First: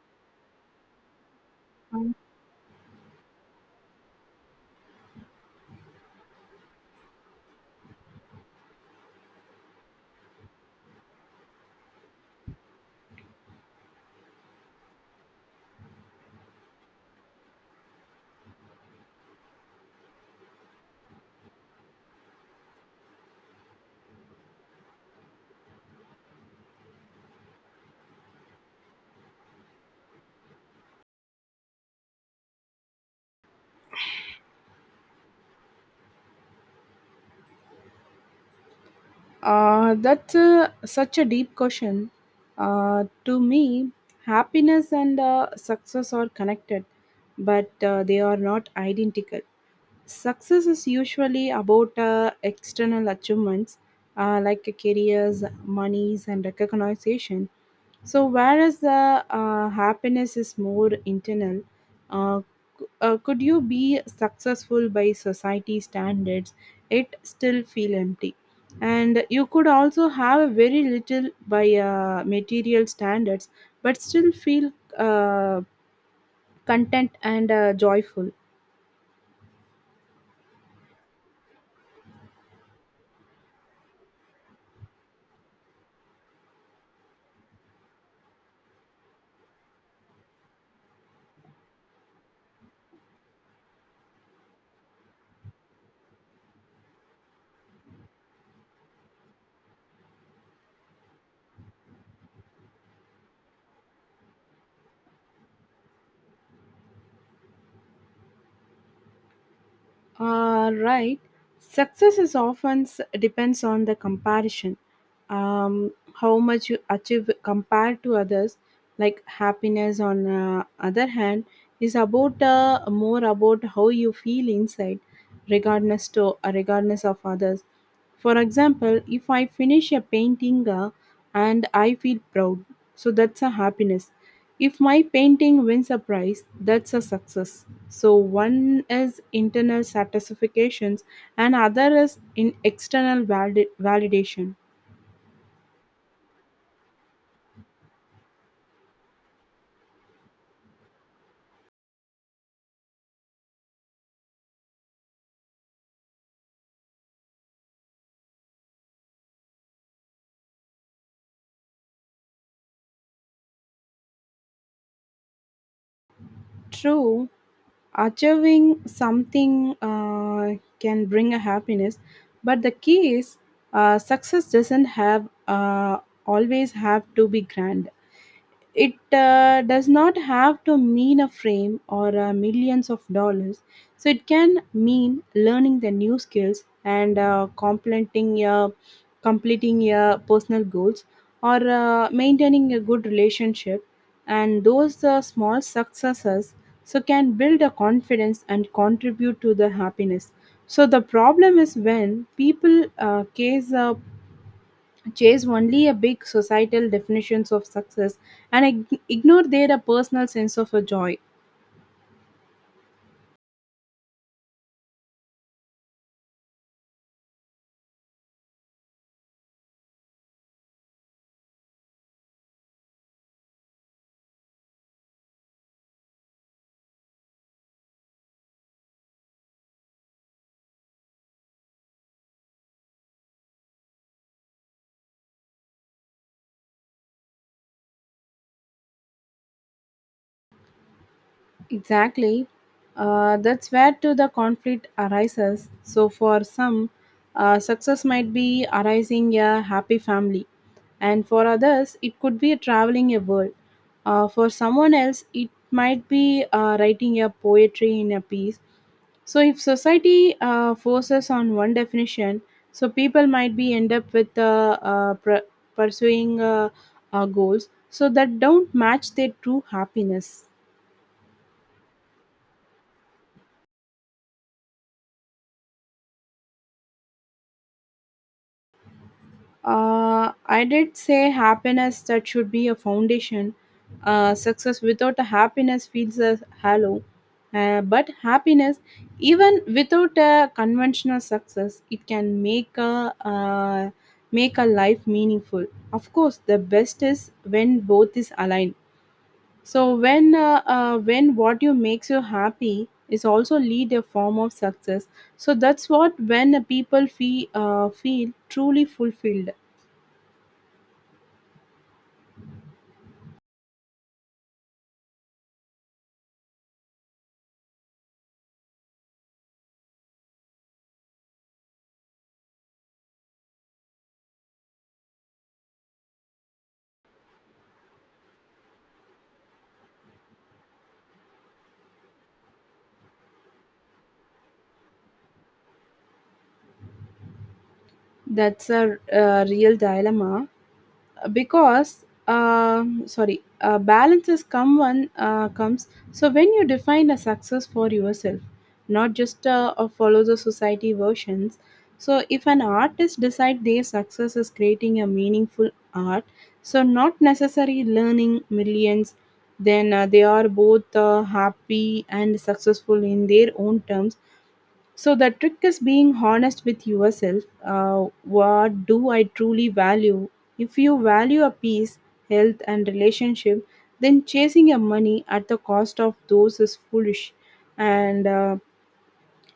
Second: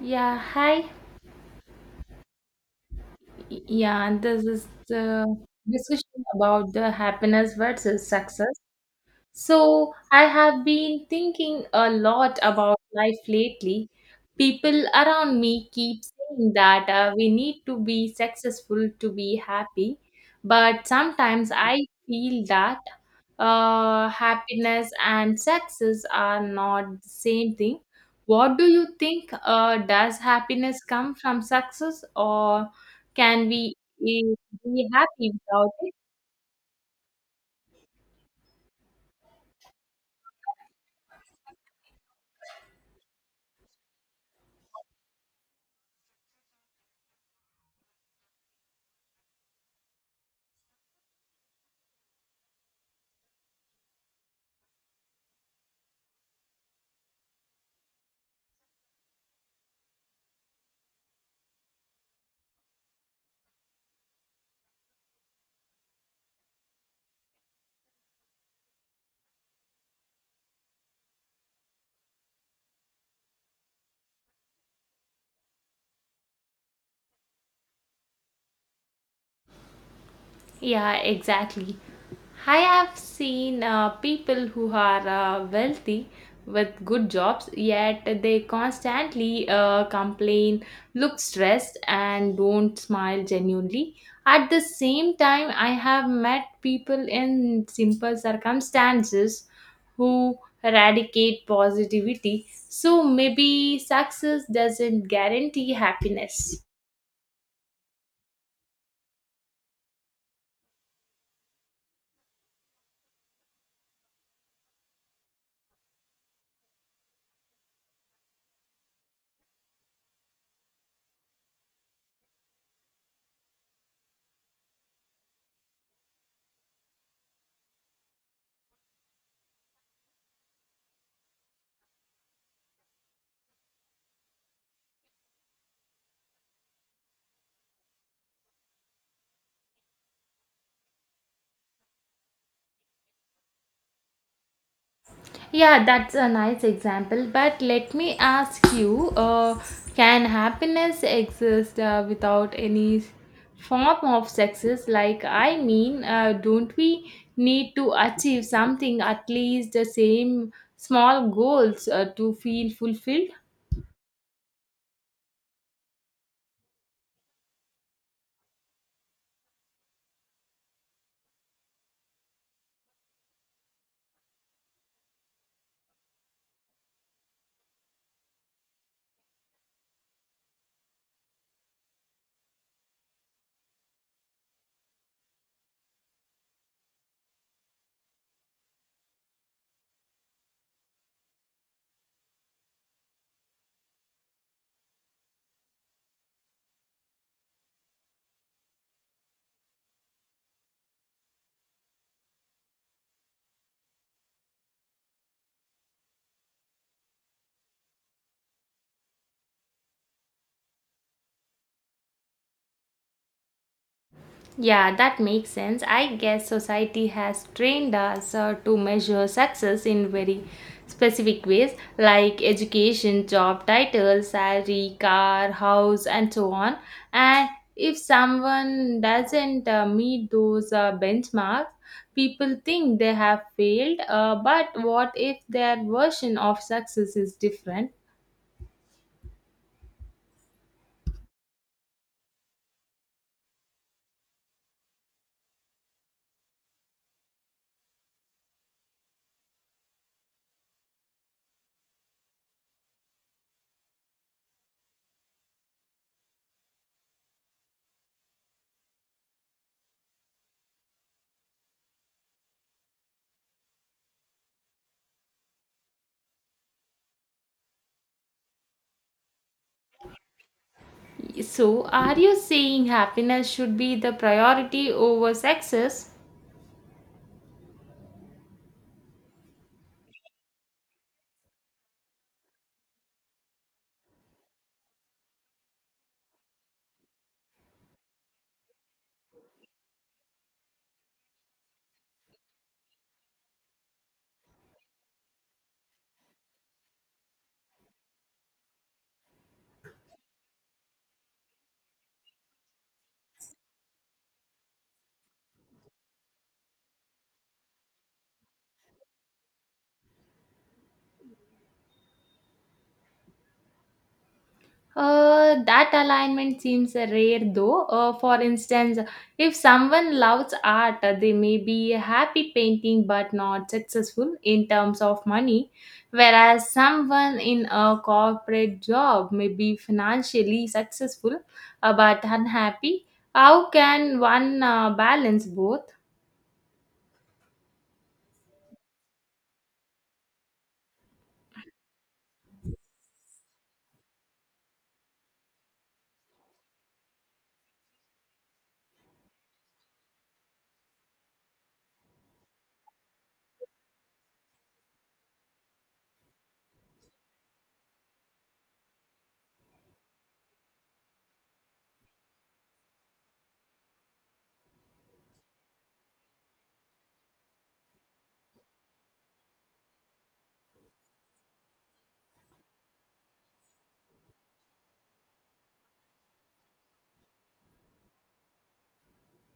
Yeah, hi. Yeah, and this is the discussion about the happiness versus success. So, I have been thinking a lot about life lately. People around me keep saying that we need to be successful to be happy, but sometimes I feel that happiness and success are not the same thing. What do you think? Does happiness come from success, or can we eh, be happy without it? That's such a deep question. To me, happiness and success are connected, but they are not identical. Success is usually about external achievements, like careers, monies, and recognition. So, whereas the happiness is more internal. uh, could you be successful by society standards? It still feel empty, and you could also have a very little by material standards, but still feel uh, content and joyful. Yeah, exactly. I have seen people who are wealthy with good jobs, yet they constantly complain, look stressed, and don't smile genuinely. At the same time, I have met people in simple circumstances who eradicate positivity. So maybe success doesn't guarantee happiness. Right. Success is often depends on the comparison, how much you achieve compared to others, like happiness on other hand is about more about how you feel inside, regardless of others. For example, if I finish a painting, and I feel proud, so that's a happiness. If my painting wins a prize, that's a success. So one is internal satisfactions and other is in external validation. Yeah, that's a nice example. But let me ask you, can happiness exist without any form of success? Like, I mean, don't we need to achieve something, at least the same small goals to feel fulfilled? True. Achieving something can bring a happiness, but the key is, success doesn't have always have to be grand. It does not have to mean a frame or millions of dollars. So it can mean learning the new skills and completing your personal goals, or maintaining a good relationship. And those small successes so can build a confidence and contribute to the happiness. So the problem is when people chase only a big societal definitions of success and ignore their personal sense of a joy. Yeah, that makes sense. I guess society has trained us to measure success in very specific ways like education, job title, salary, car, house, and so on. And if someone doesn't meet those benchmarks, people think they have failed. But what if their version of success is different? Exactly. That's where to the conflict arises, so for some, success might be arising a happy family, and for others it could be traveling a world. For someone else it might be writing a poetry in a piece. So if society forces on one definition, so people might be end up with pursuing goals so that don't match their true happiness. So, are you saying happiness should be the priority over success? I did say happiness that should be a foundation. Success without a happiness feels a hollow. But happiness, even without a conventional success, it can make a life meaningful. Of course, the best is when both is aligned. So when what you makes you happy is also lead a form of success. So that's what when people feel truly fulfilled. That alignment seems rare though. For instance, if someone loves art, they may be happy painting but not successful in terms of money, whereas someone in a corporate job may be financially successful but unhappy. How can one balance both? That's real dilemma because sorry, balance is come one comes. So when you define a success for yourself, not just follow the society versions. So if an artist decide their success is creating a meaningful art, so not necessarily learning millions, then they are both happy and successful in their own terms. So the trick is being honest with yourself. What do I truly value? If you value a peace, health, and relationship, then chasing your money at the cost of those is foolish. And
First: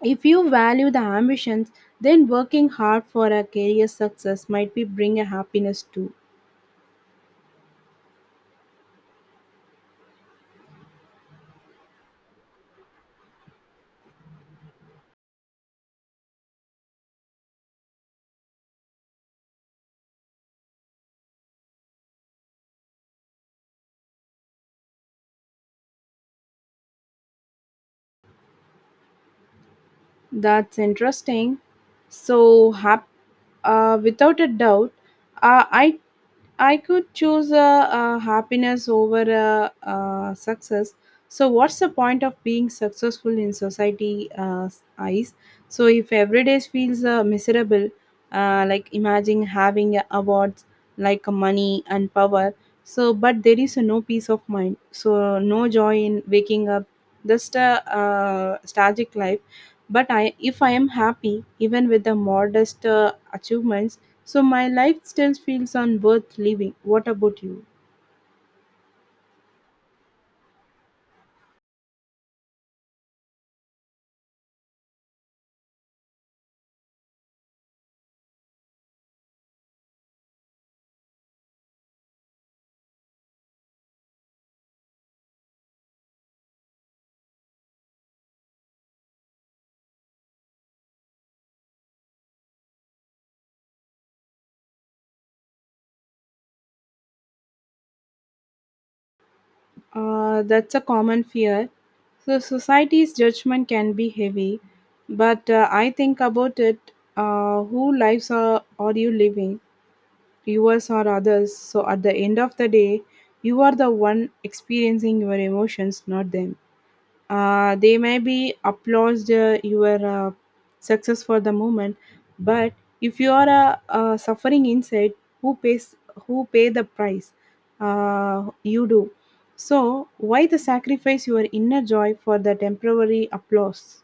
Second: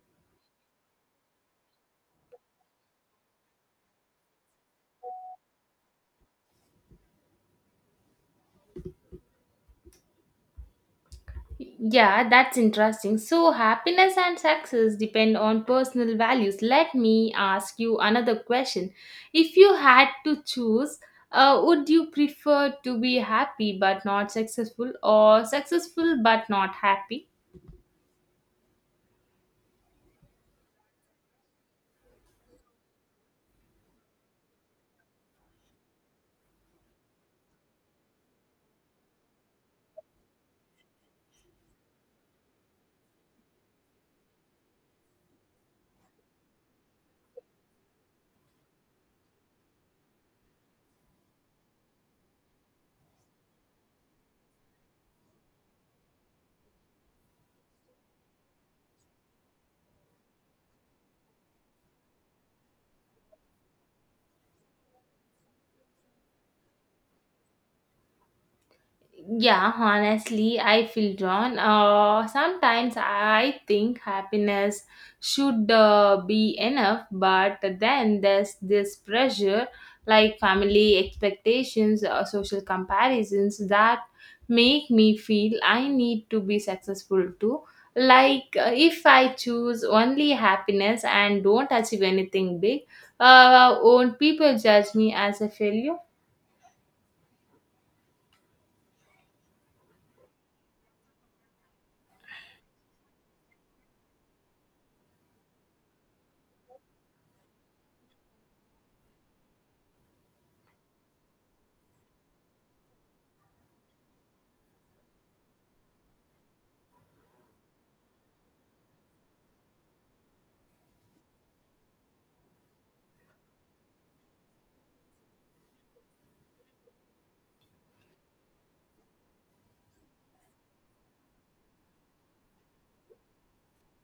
if you value the ambitions, then working hard for a career success might be bring a happiness too. Yeah, that's interesting. So, happiness and success depend on personal values. Let me ask you another question. If you had to choose, would you prefer to be happy but not successful, or successful but not happy? That's interesting. So without a doubt, uh, I I could choose happiness over success. So, what's the point of being successful in society eyes? So, if every day feels miserable, like imagine having awards like money and power. So, but there is no peace of mind. So, no joy in waking up. Just a tragic life. But if I am happy, even with the modest achievements, so my life still feels on worth living. What about you? Yeah, honestly, I feel drawn. Sometimes I think happiness should be enough, but then there's this pressure like family expectations or social comparisons that make me feel I need to be successful too. Like, if I choose only happiness and don't achieve anything big, won't people judge me as a failure? That's a common fear. So society's judgment can be heavy, but I think about it. Who are you living, yours or others? So at the end of the day, you are the one experiencing your emotions, not them. They may be applauded your success for the moment, but if you are suffering inside, who pays who pay the price? You do. So why the sacrifice your inner joy for the temporary applause?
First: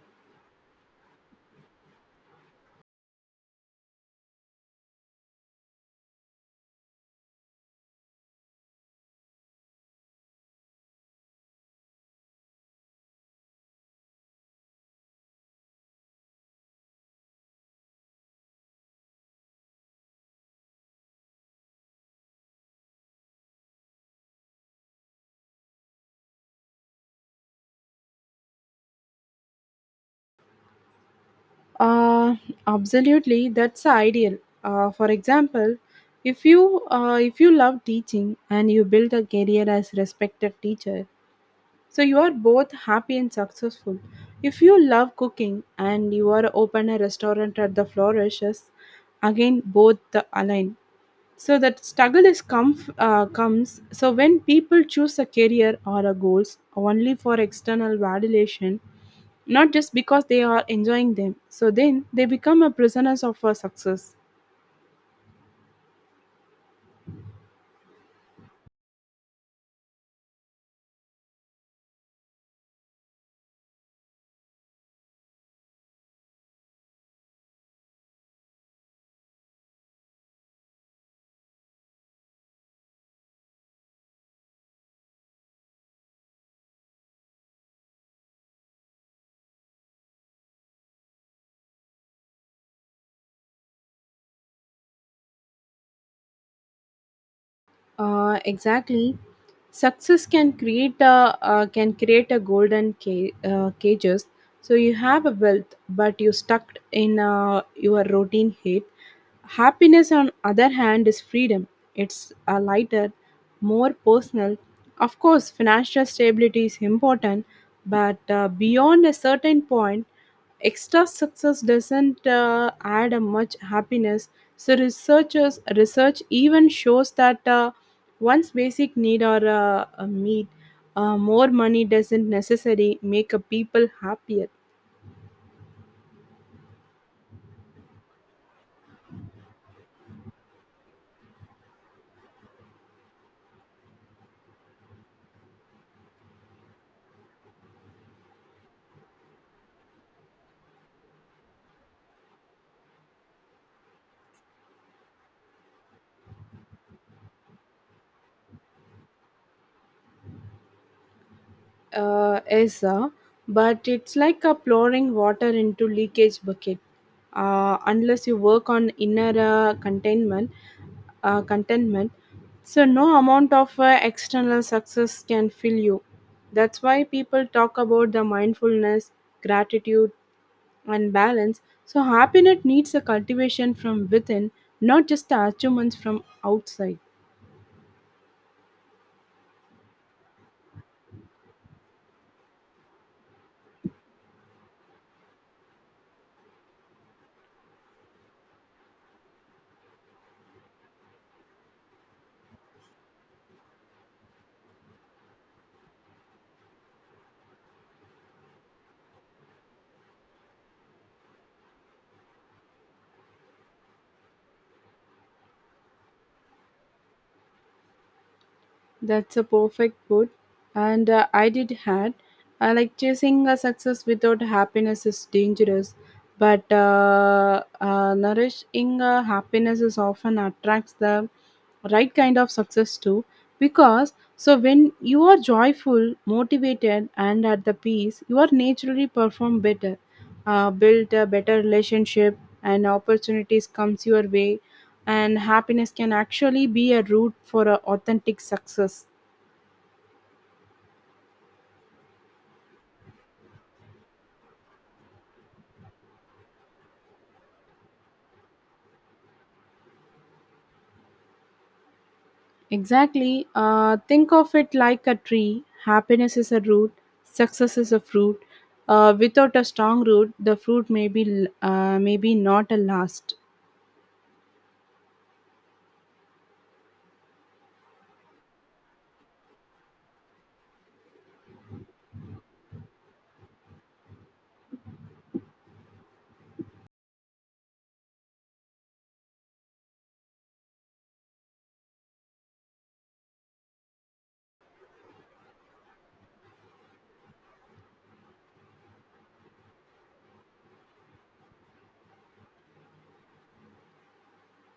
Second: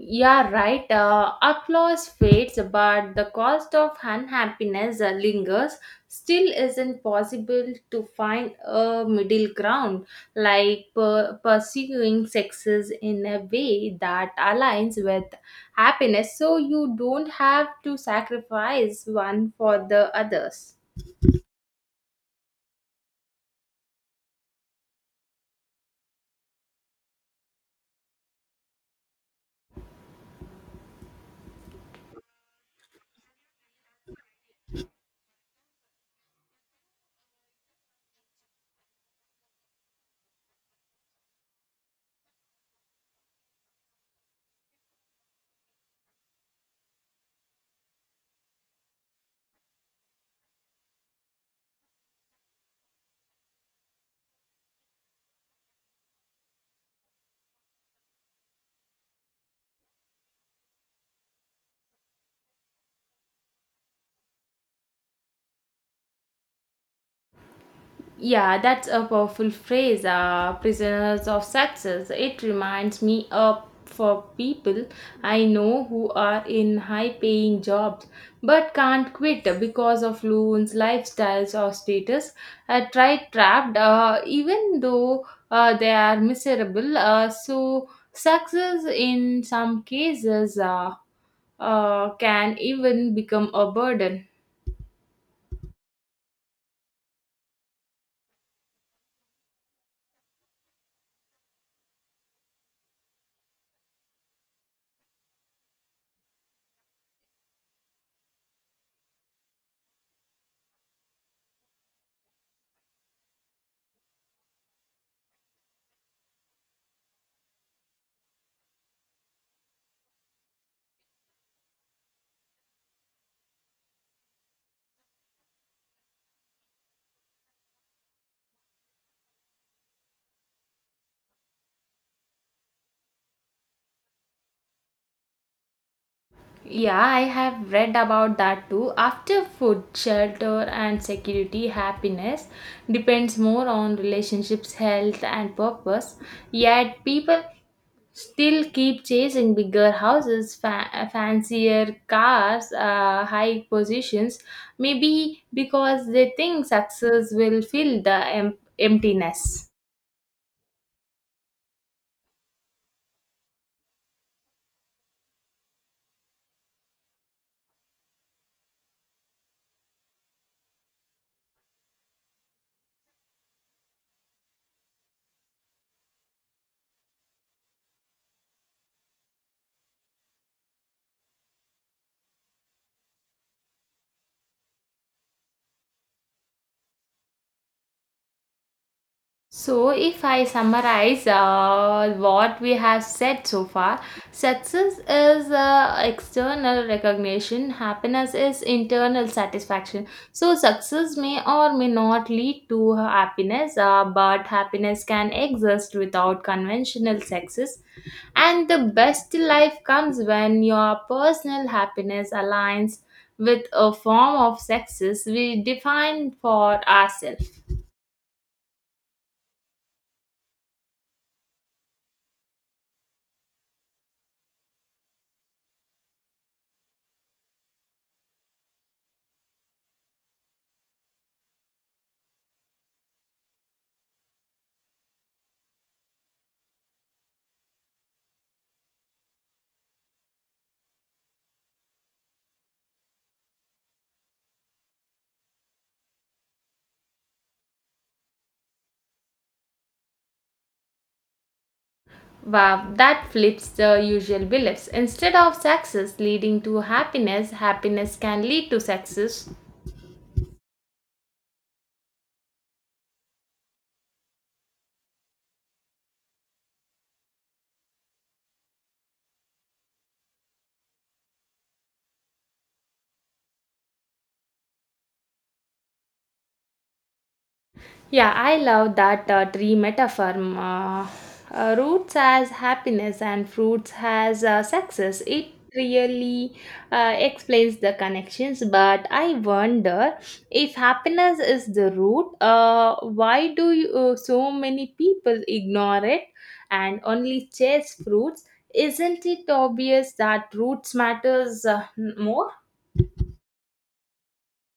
Yeah, right. Applause fades, but the cost of unhappiness lingers. Still, isn't possible to find a middle ground, like pursuing success in a way that aligns with happiness, so you don't have to sacrifice one for the others. Uh, Absolutely, that's ideal. For example, if you love teaching and you build a career as respected teacher, so you are both happy and successful. If you love cooking and you are open a restaurant at the flourishes, again both the align. So that struggle is come comes. So when people choose a career or a goals only for external validation, not just because they are enjoying them, so then they become a prisoners of a success. Yeah, that's a powerful phrase, prisoners of success. It reminds me of for people I know who are in high paying jobs but can't quit because of loans, lifestyles, or status. I tried trapped, even though they are miserable. So, success in some cases can even become a burden. Exactly. Success can create a golden cages. So you have a wealth, but you're stuck in your routine head. Happiness, on other hand, is freedom. It's a lighter, more personal. Of course, financial stability is important, but beyond a certain point, extra success doesn't add a much happiness. So research even shows that once basic need are met, more money doesn't necessarily make a people happier. Yeah, I have read about that too. After food, shelter, and security, happiness depends more on relationships, health, and purpose. Yet, people still keep chasing bigger houses, fancier cars, high positions, maybe because they think success will fill the emptiness. Is But it's like a pouring water into leakage bucket. Unless you work on inner contentment, so no amount of external success can fill you. That's why people talk about the mindfulness, gratitude, and balance. So happiness needs a cultivation from within, not just the achievements from outside. So, if I summarize what we have said so far, success is external recognition, happiness is internal satisfaction. So, success may or may not lead to happiness, but happiness can exist without conventional success. And the best life comes when your personal happiness aligns with a form of success we define for ourselves. That's a perfect put. And I did had. I like chasing a success without happiness is dangerous, but nourishing happiness is often attracts the right kind of success too. Because so when you are joyful, motivated, and at the peace, you are naturally perform better, build a better relationship, and opportunities comes your way, and happiness can actually be a route for a authentic success. Wow, that flips the usual beliefs. Instead of success leading to happiness, happiness can lead to success. Exactly. Think of it like a tree. Happiness is a root, success is a fruit. Without a strong root, the fruit maybe not a last. Yeah, I love that tree metaphor. Roots as happiness and fruits as success. It really explains the connections, but I wonder if happiness is the root, so many people ignore it and only chase fruits? Isn't it obvious that roots matters more?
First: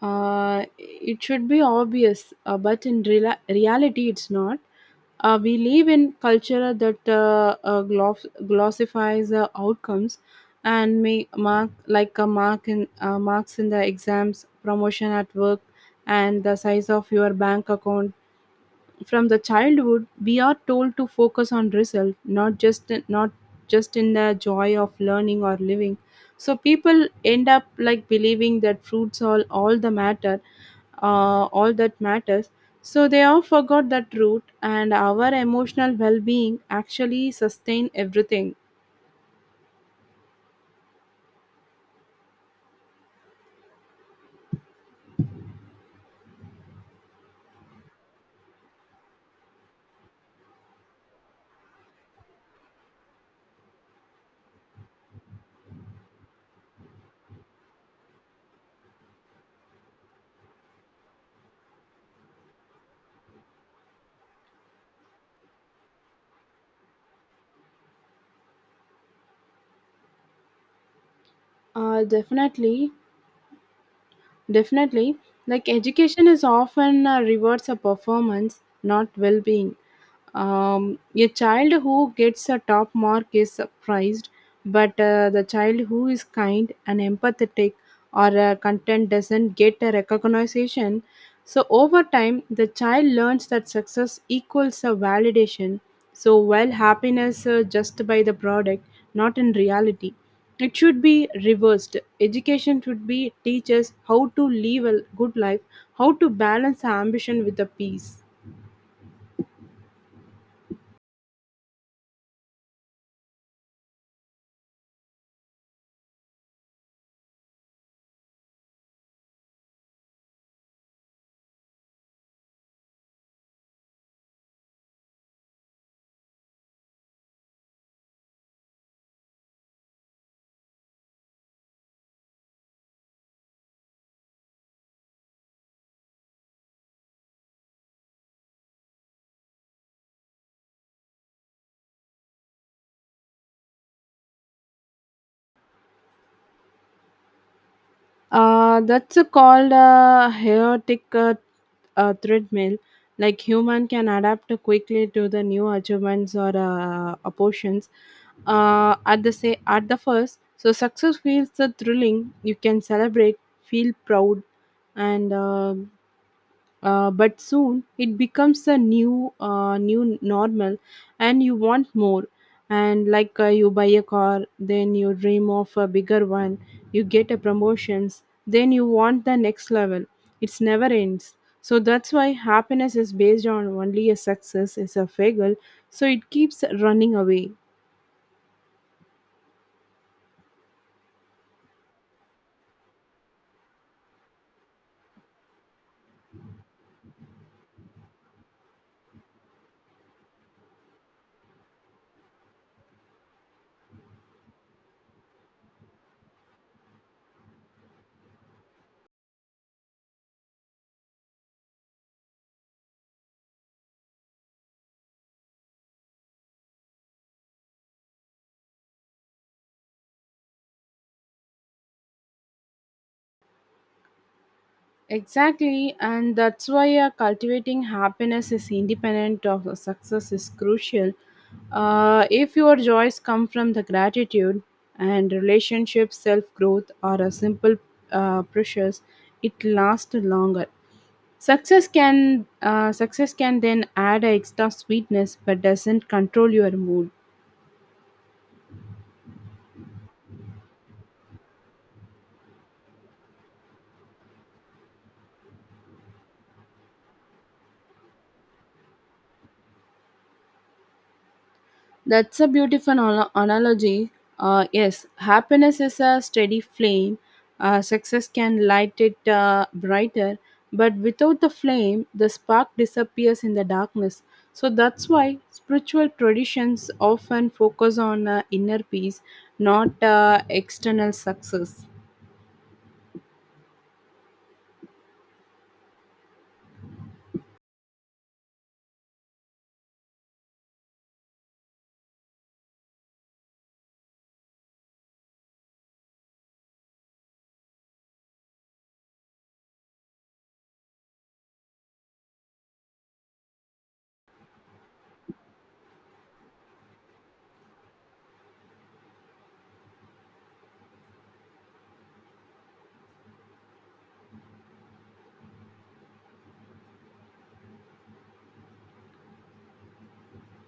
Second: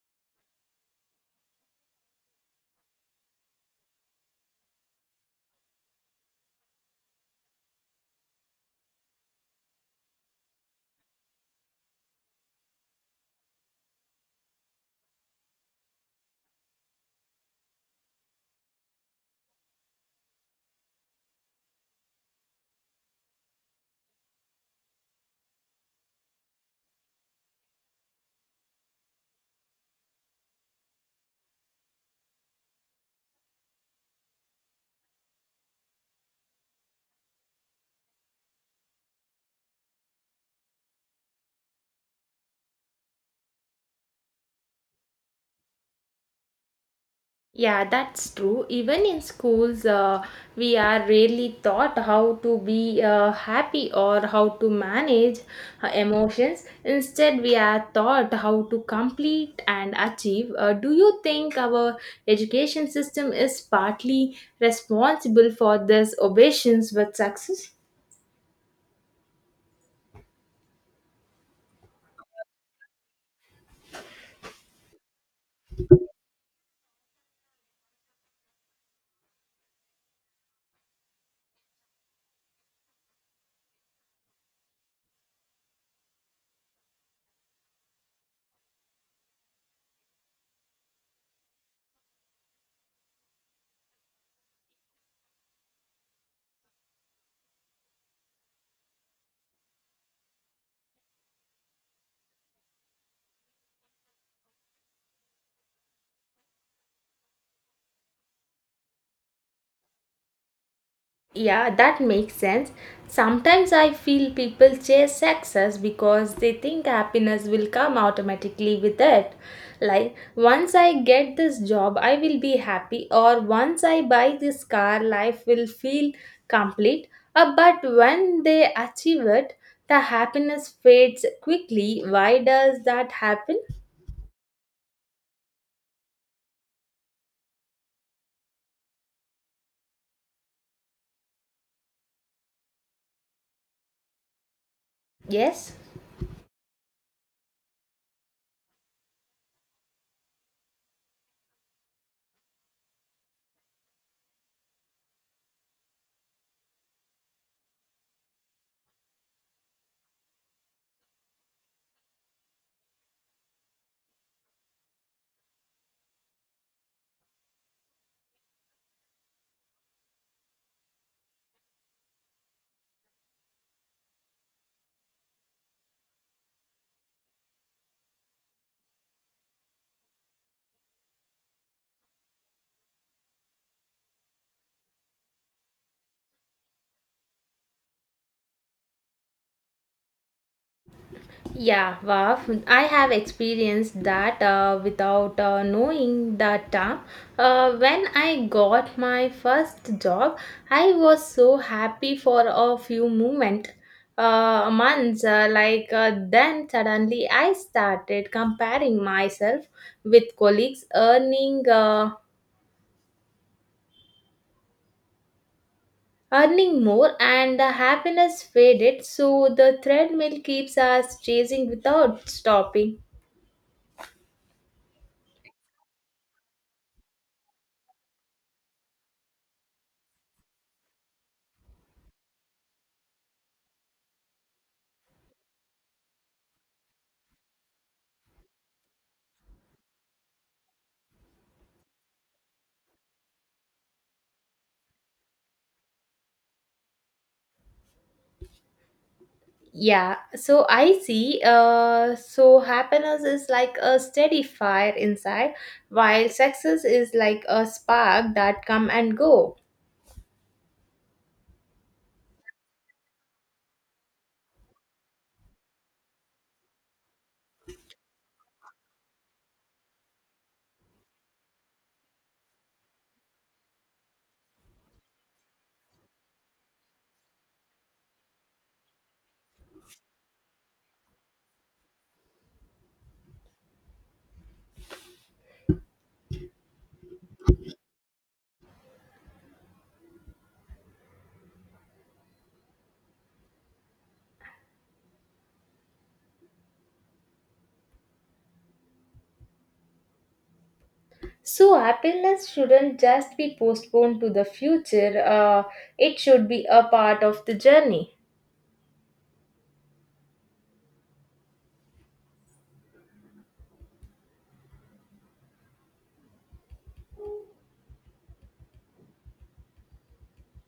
It should be obvious, but in reala reality, it's not. We live in culture that glossifies outcomes, and may mark like a mark in marks in the exams, promotion at work, and the size of your bank account. From the childhood, we are told to focus on result, not just in the joy of learning or living. So people end up like believing that fruits are all that matters. So they all forgot that root, and our emotional well-being actually sustain everything. Yeah, that's true. Even in schools, we are rarely taught how to be happy or how to manage emotions. Instead, we are taught how to complete and achieve. Do you think our education system is partly responsible for this obsessions with success? Definitely, definitely. Like education is often rewards a performance, not well-being. A child who gets a top mark is surprised, but the child who is kind and empathetic or content doesn't get a recognition. So, over time, the child learns that success equals a validation. So, while happiness just by the product, not in reality. It should be reversed. Education should be teach us how to live a good life, how to balance ambition with the peace. Yeah, that makes sense. Sometimes I feel people chase success because they think happiness will come automatically with it. Like, once I get this job, I will be happy, or once I buy this car, life will feel complete. But when they achieve it, the happiness fades quickly. Why does that happen? Yes. That's a called a chaotic treadmill. Like human can adapt quickly to the new achievements or opportions. At the first, so success feels the thrilling. You can celebrate, feel proud, and but soon it becomes a new normal, and you want more. And like you buy a car, then you dream of a bigger one. You get a promotions, then you want the next level. It's never ends. So that's why happiness is based on only a success is a fagel, so it keeps running away. Yeah, wow. I have experienced that without knowing that term. When I got my first job, I was so happy for a few moment, months. Then suddenly I started comparing myself with colleagues earning. Earning more and the happiness faded, so the treadmill keeps us chasing without stopping. Exactly, and that's why cultivating happiness is independent of success is crucial. If your joys come from the gratitude and relationship, self growth, or a simple precious, it lasts longer. Success can then add a extra sweetness, but doesn't control your mood. Yeah, so I see. So happiness is like a steady fire inside, while success is like a spark that come and go. That's a beautiful analogy. Yes, happiness is a steady flame. Success can light it brighter, but without the flame, the spark disappears in the darkness. So that's why spiritual traditions often focus on inner peace, not external success. So happiness shouldn't just be postponed to the future. It should be a part of the journey.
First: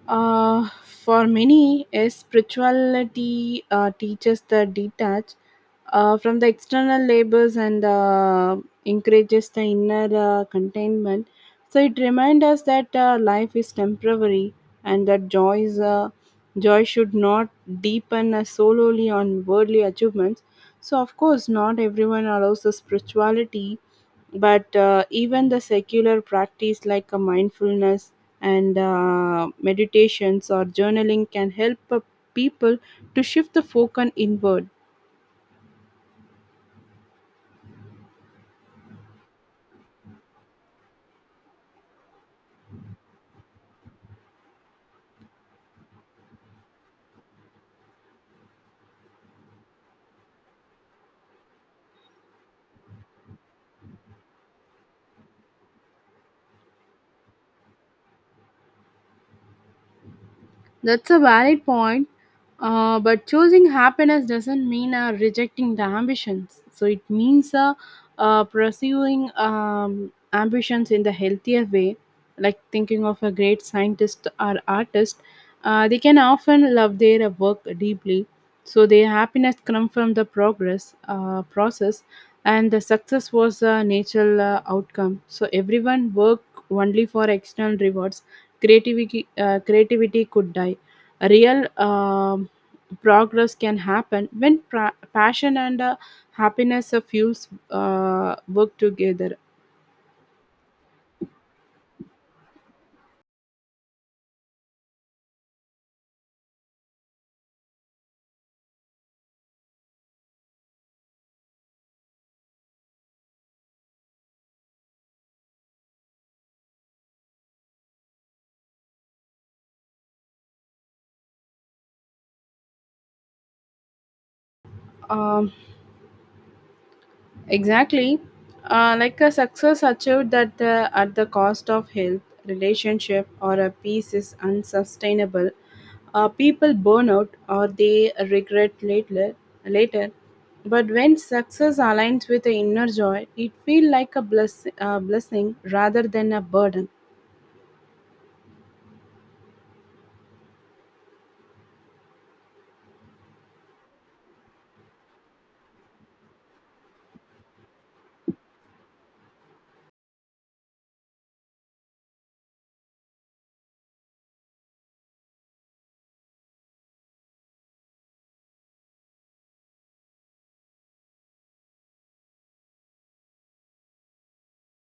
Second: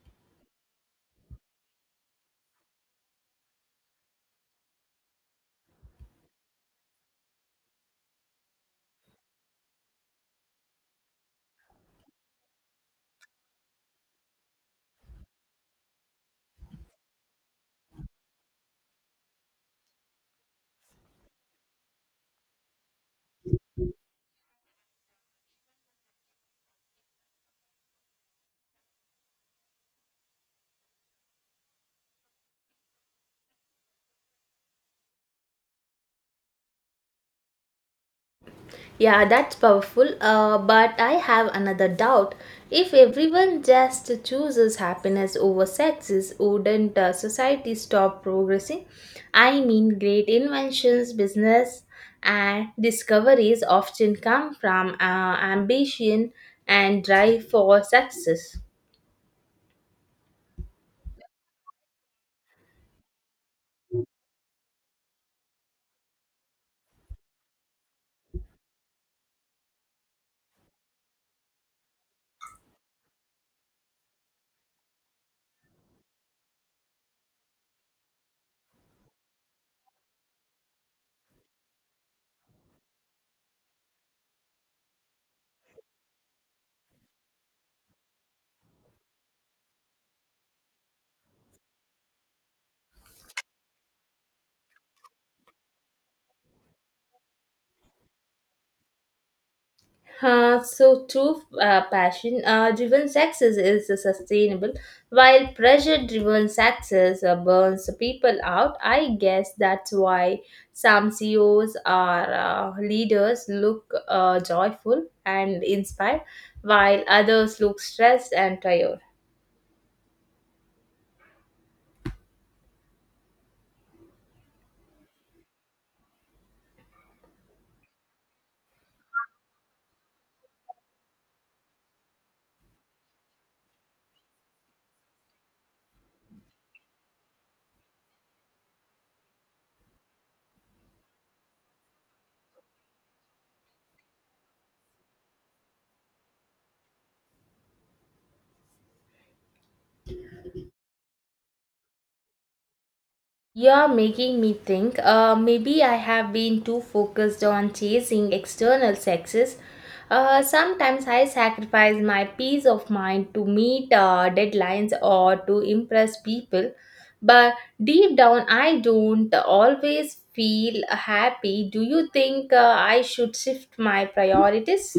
For many, a spirituality teaches the detach from the external labors and encourages the inner contentment. So it reminds us that life is temporary, and that joy should not deepen solely on worldly achievements. So of course, not everyone allows the spirituality, but even the secular practice like a mindfulness and meditations or journaling can help people to shift the focus inward. Yeah, that's powerful. But I have another doubt. If everyone just chooses happiness over success, wouldn't society stop progressing? I mean, great inventions, business, and discoveries often come from ambition and drive for success. That's a valid point, but choosing happiness doesn't mean rejecting the ambitions. So it means pursuing ambitions in the healthier way, like thinking of a great scientist or artist. They can often love their work deeply, so their happiness comes from the progress process, and the success was a natural outcome. So everyone work only for external rewards. Creativity could die real progress can happen when passion and happiness fuels work together So true passion driven success is sustainable while pressure driven success burns people out. I guess that's why some ceos or leaders look joyful and inspired while others look stressed and tired. um, exactly like a success achieved that at the cost of health relationship or a peace is unsustainable. People burn out or they regret later, but when success aligns with the inner joy it feels like a blessing rather than a burden. You're making me think. Maybe I have been too focused on chasing external success. Sometimes I sacrifice my peace of mind to meet deadlines or to impress people. But deep down, I don't always feel happy. Do you think I should shift my priorities?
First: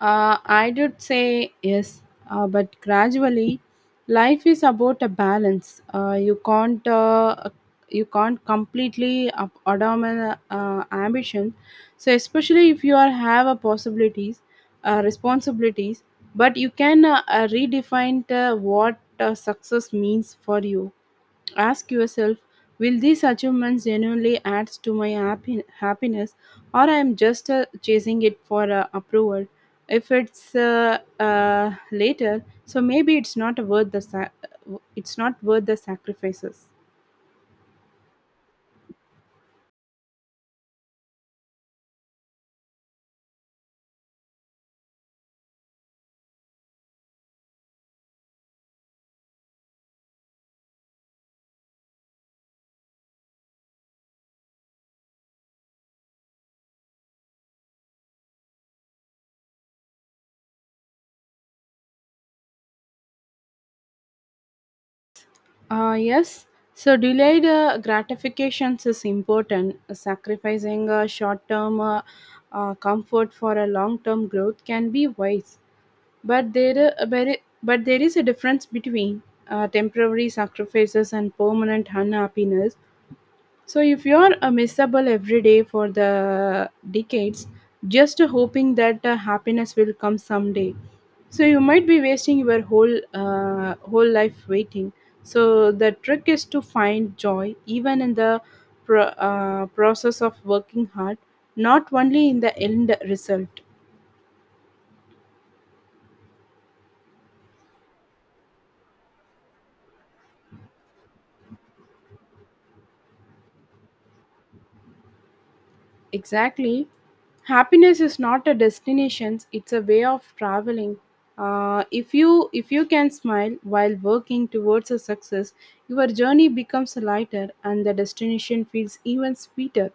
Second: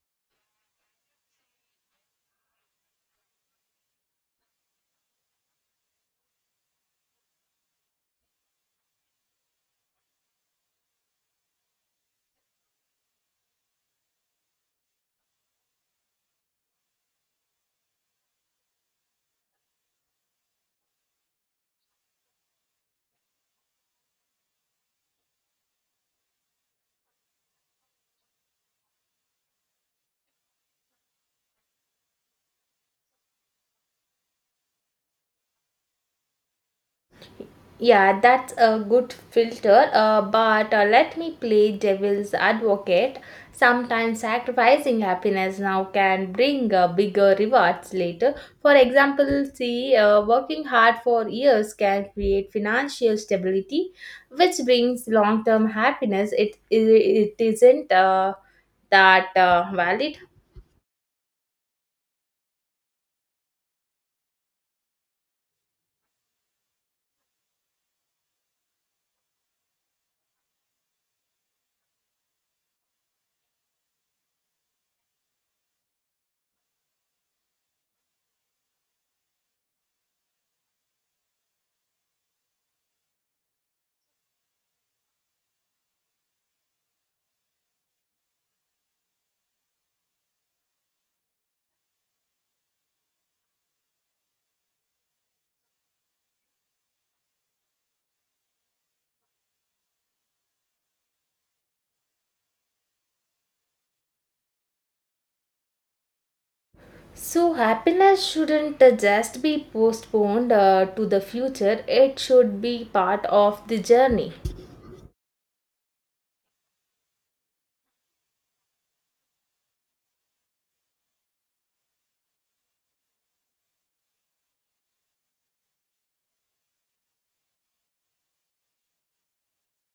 I would say yes, but gradually, life is about a balance. You can't completely abandon ambition. So especially if you are have a possibilities, responsibilities, but you can redefine what success means for you. Ask yourself, will these achievements genuinely add to my happiness, or I am just chasing it for approval? If it's later, so maybe it's not worth the sacrifices. Yeah, that's a good filter. But Let me play devil's advocate. Sometimes sacrificing happiness now can bring bigger rewards later. For example, see, working hard for years can create financial stability, which brings long term happiness. It isn't that valid. Yes. So delayed gratifications is important. Sacrificing short-term comfort for a long-term growth can be wise. But there is a difference between temporary sacrifices and permanent unhappiness. So if you are miserable every day for the decades, just hoping that happiness will come someday, so you might be wasting your whole life waiting. So the trick is to find joy even in the process of working hard, not only in the end result. So, happiness shouldn't just be postponed to the future, it should be part of the journey. Exactly. Happiness is not a destination, it's a way of traveling. If you can smile while working towards a success, your journey becomes lighter and the destination feels even sweeter.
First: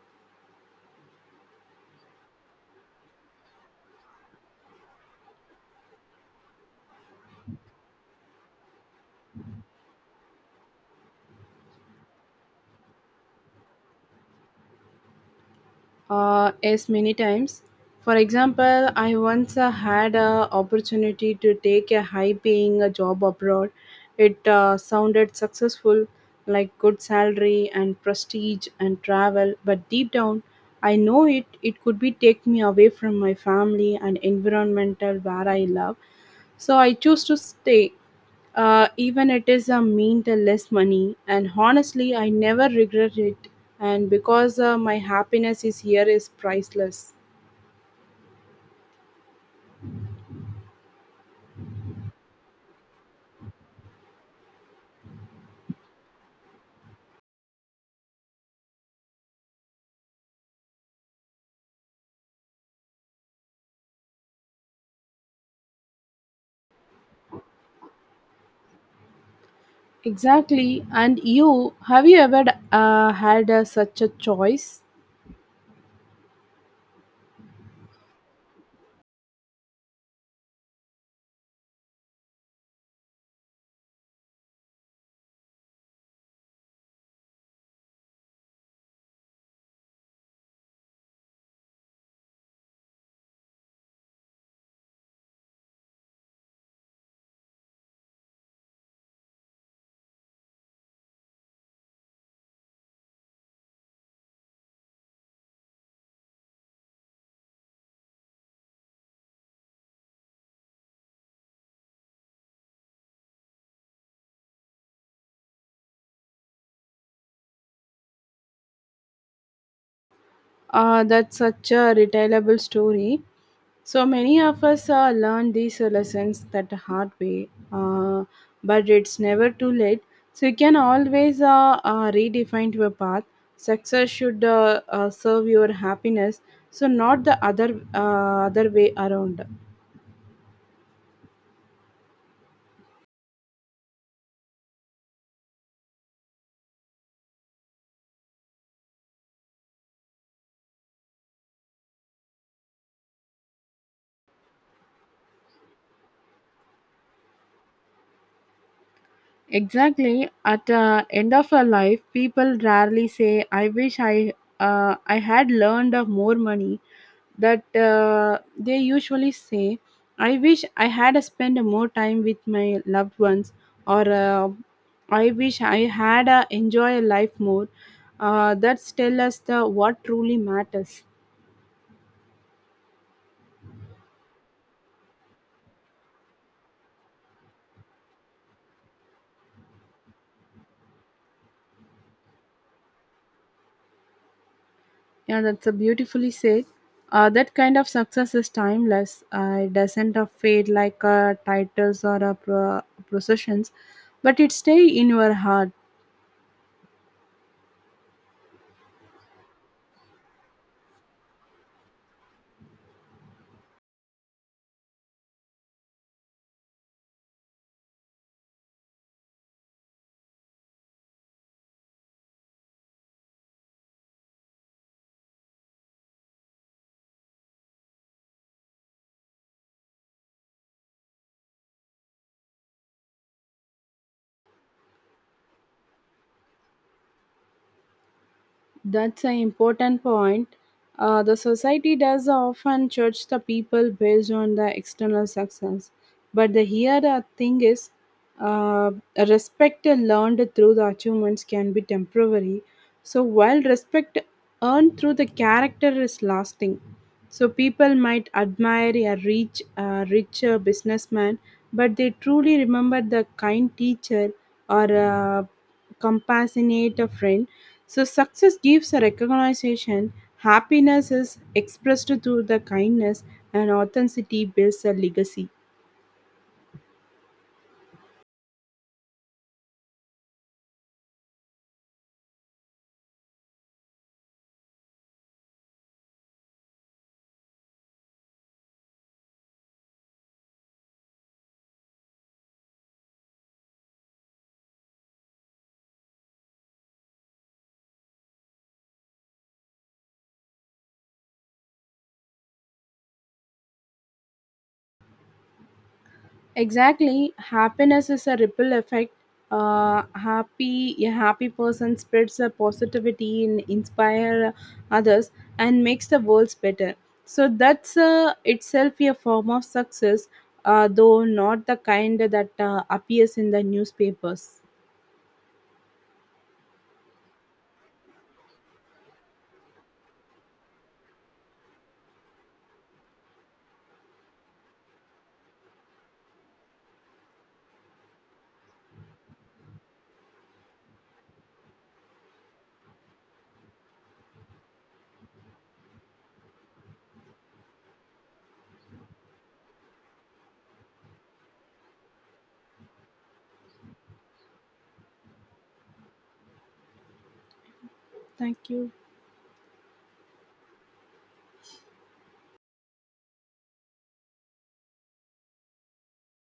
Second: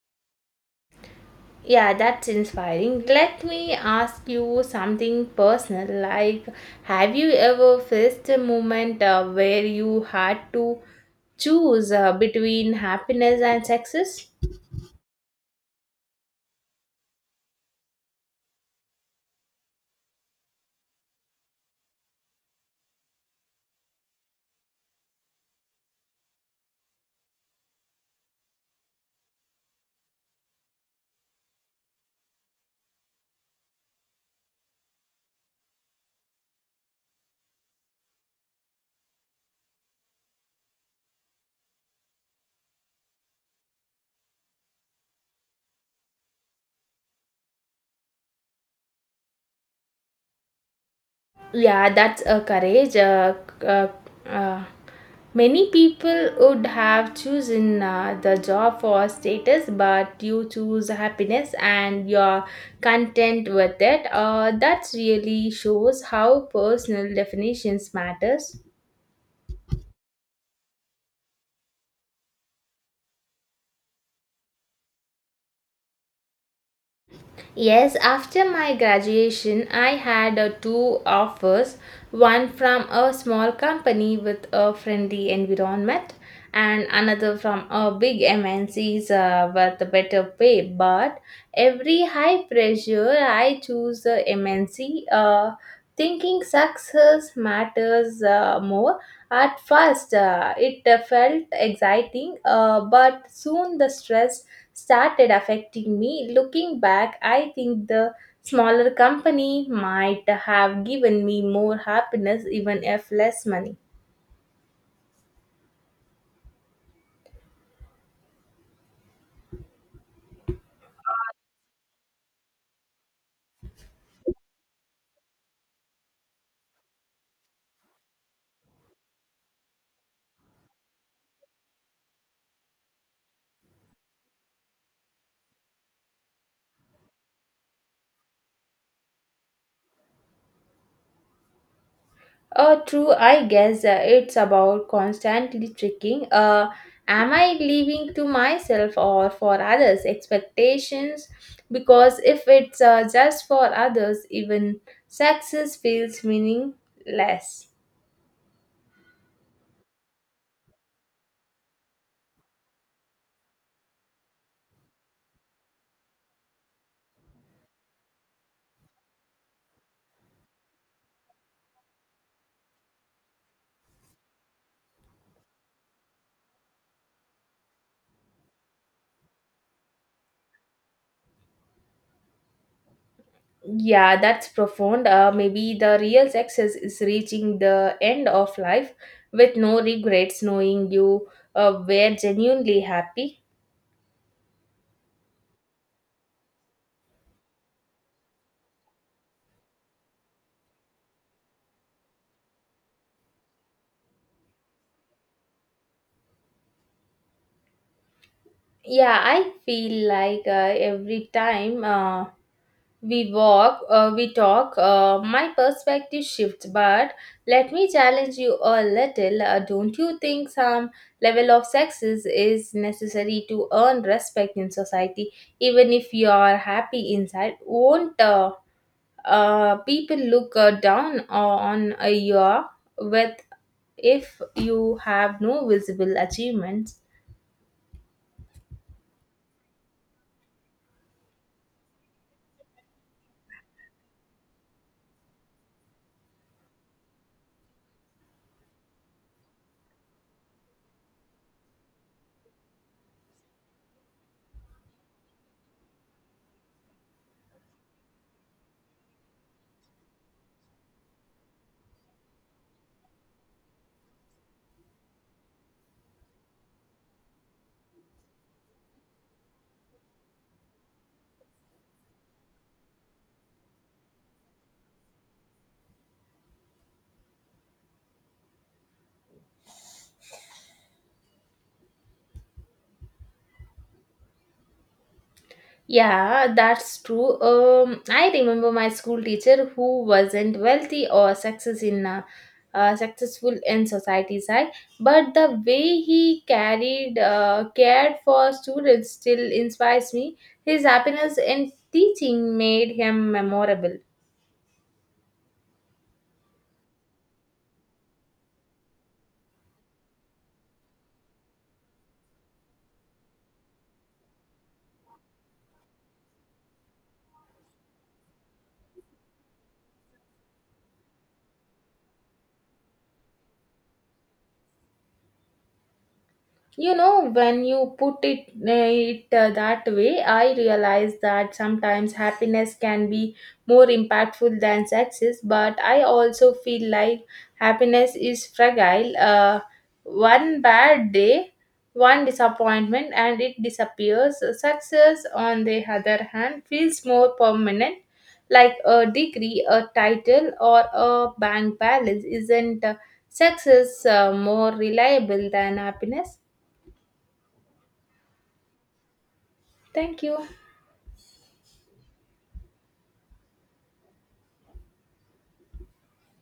Yeah, that's inspiring. Let me ask you something personal. Like, have you ever faced a moment where you had to choose between happiness and success? Yes, many times. For example, I once had an opportunity to take a high-paying job abroad. It sounded successful, like good salary and prestige and travel. But deep down, I know it could be take me away from my family and environmental where I love. So I choose to stay. Even it is a mean the less money, and honestly I never regret it, and because my happiness is here is priceless. Yeah, that's a courage. C- uh, uh, Many people would have chosen the job for status, but you choose happiness and you're content with it. That really shows how personal definitions matters. Exactly. And you, have you ever had such a choice? Yes, after my graduation, I had two offers one from a small company with a friendly environment, and another from a big MNC's with a better pay. But every high pressure, I choose the MNC, thinking success matters more. At first, it felt exciting, but soon the stress started affecting me. Looking back, I think the smaller company might have given me more happiness, even if less money. That's such a retailable story. So many of us learn these lessons that hard way, but it's never too late. So you can always redefine your path. Success should serve your happiness, so not the other way around. True, I guess it's about constantly tricking. Am I living to myself or for others' expectations? Because if it's just for others, even success feels meaningless. Exactly. At the end of a life, people rarely say, "I wish I had learned of more money." That They usually say, "I wish I had spent more time with my loved ones," or "I wish I had enjoyed life more." That tell us the what truly matters. Yeah, that's profound. Maybe the real success is reaching the end of life with no regrets, knowing you were genuinely happy. Yeah, that's a beautifully said. That kind of success is timeless. It doesn't fade like titles or processions, but it stay in your heart. Yeah, I feel like every time. We walk, we talk, my perspective shifts, but let me challenge you a little. Don't you think some level of sexism is necessary to earn respect in society? Even if you are happy inside, won't people look down on you with if you have no visible achievements? That's an important point. The society does often judge the people based on the external success. But the here the thing is, uh, respect learned through the achievements can be temporary. So while respect earned through the character is lasting, so people might admire a rich businessman, but they truly remember the kind teacher or a compassionate friend. So success gives a recognition, happiness is expressed through the kindness, and authenticity builds a legacy. Yeah, that's true. I remember my school teacher who wasn't wealthy or success in successful in society's eye, but the way he carried cared for students still inspires me. His happiness in teaching made him memorable. Exactly, happiness is a ripple effect. Happy a happy person spreads a positivity and inspire others and makes the world better. So that's itself a form of success, though not the kind that appears in the newspapers. You know, when you put it, that way, I realize that sometimes happiness can be more impactful than success, but I also feel like happiness is fragile. One bad day, one disappointment, and it disappears. Success, on the other hand, feels more permanent, like a degree, a title, or a bank balance. Isn't success more reliable than happiness? Thank you. Thank you.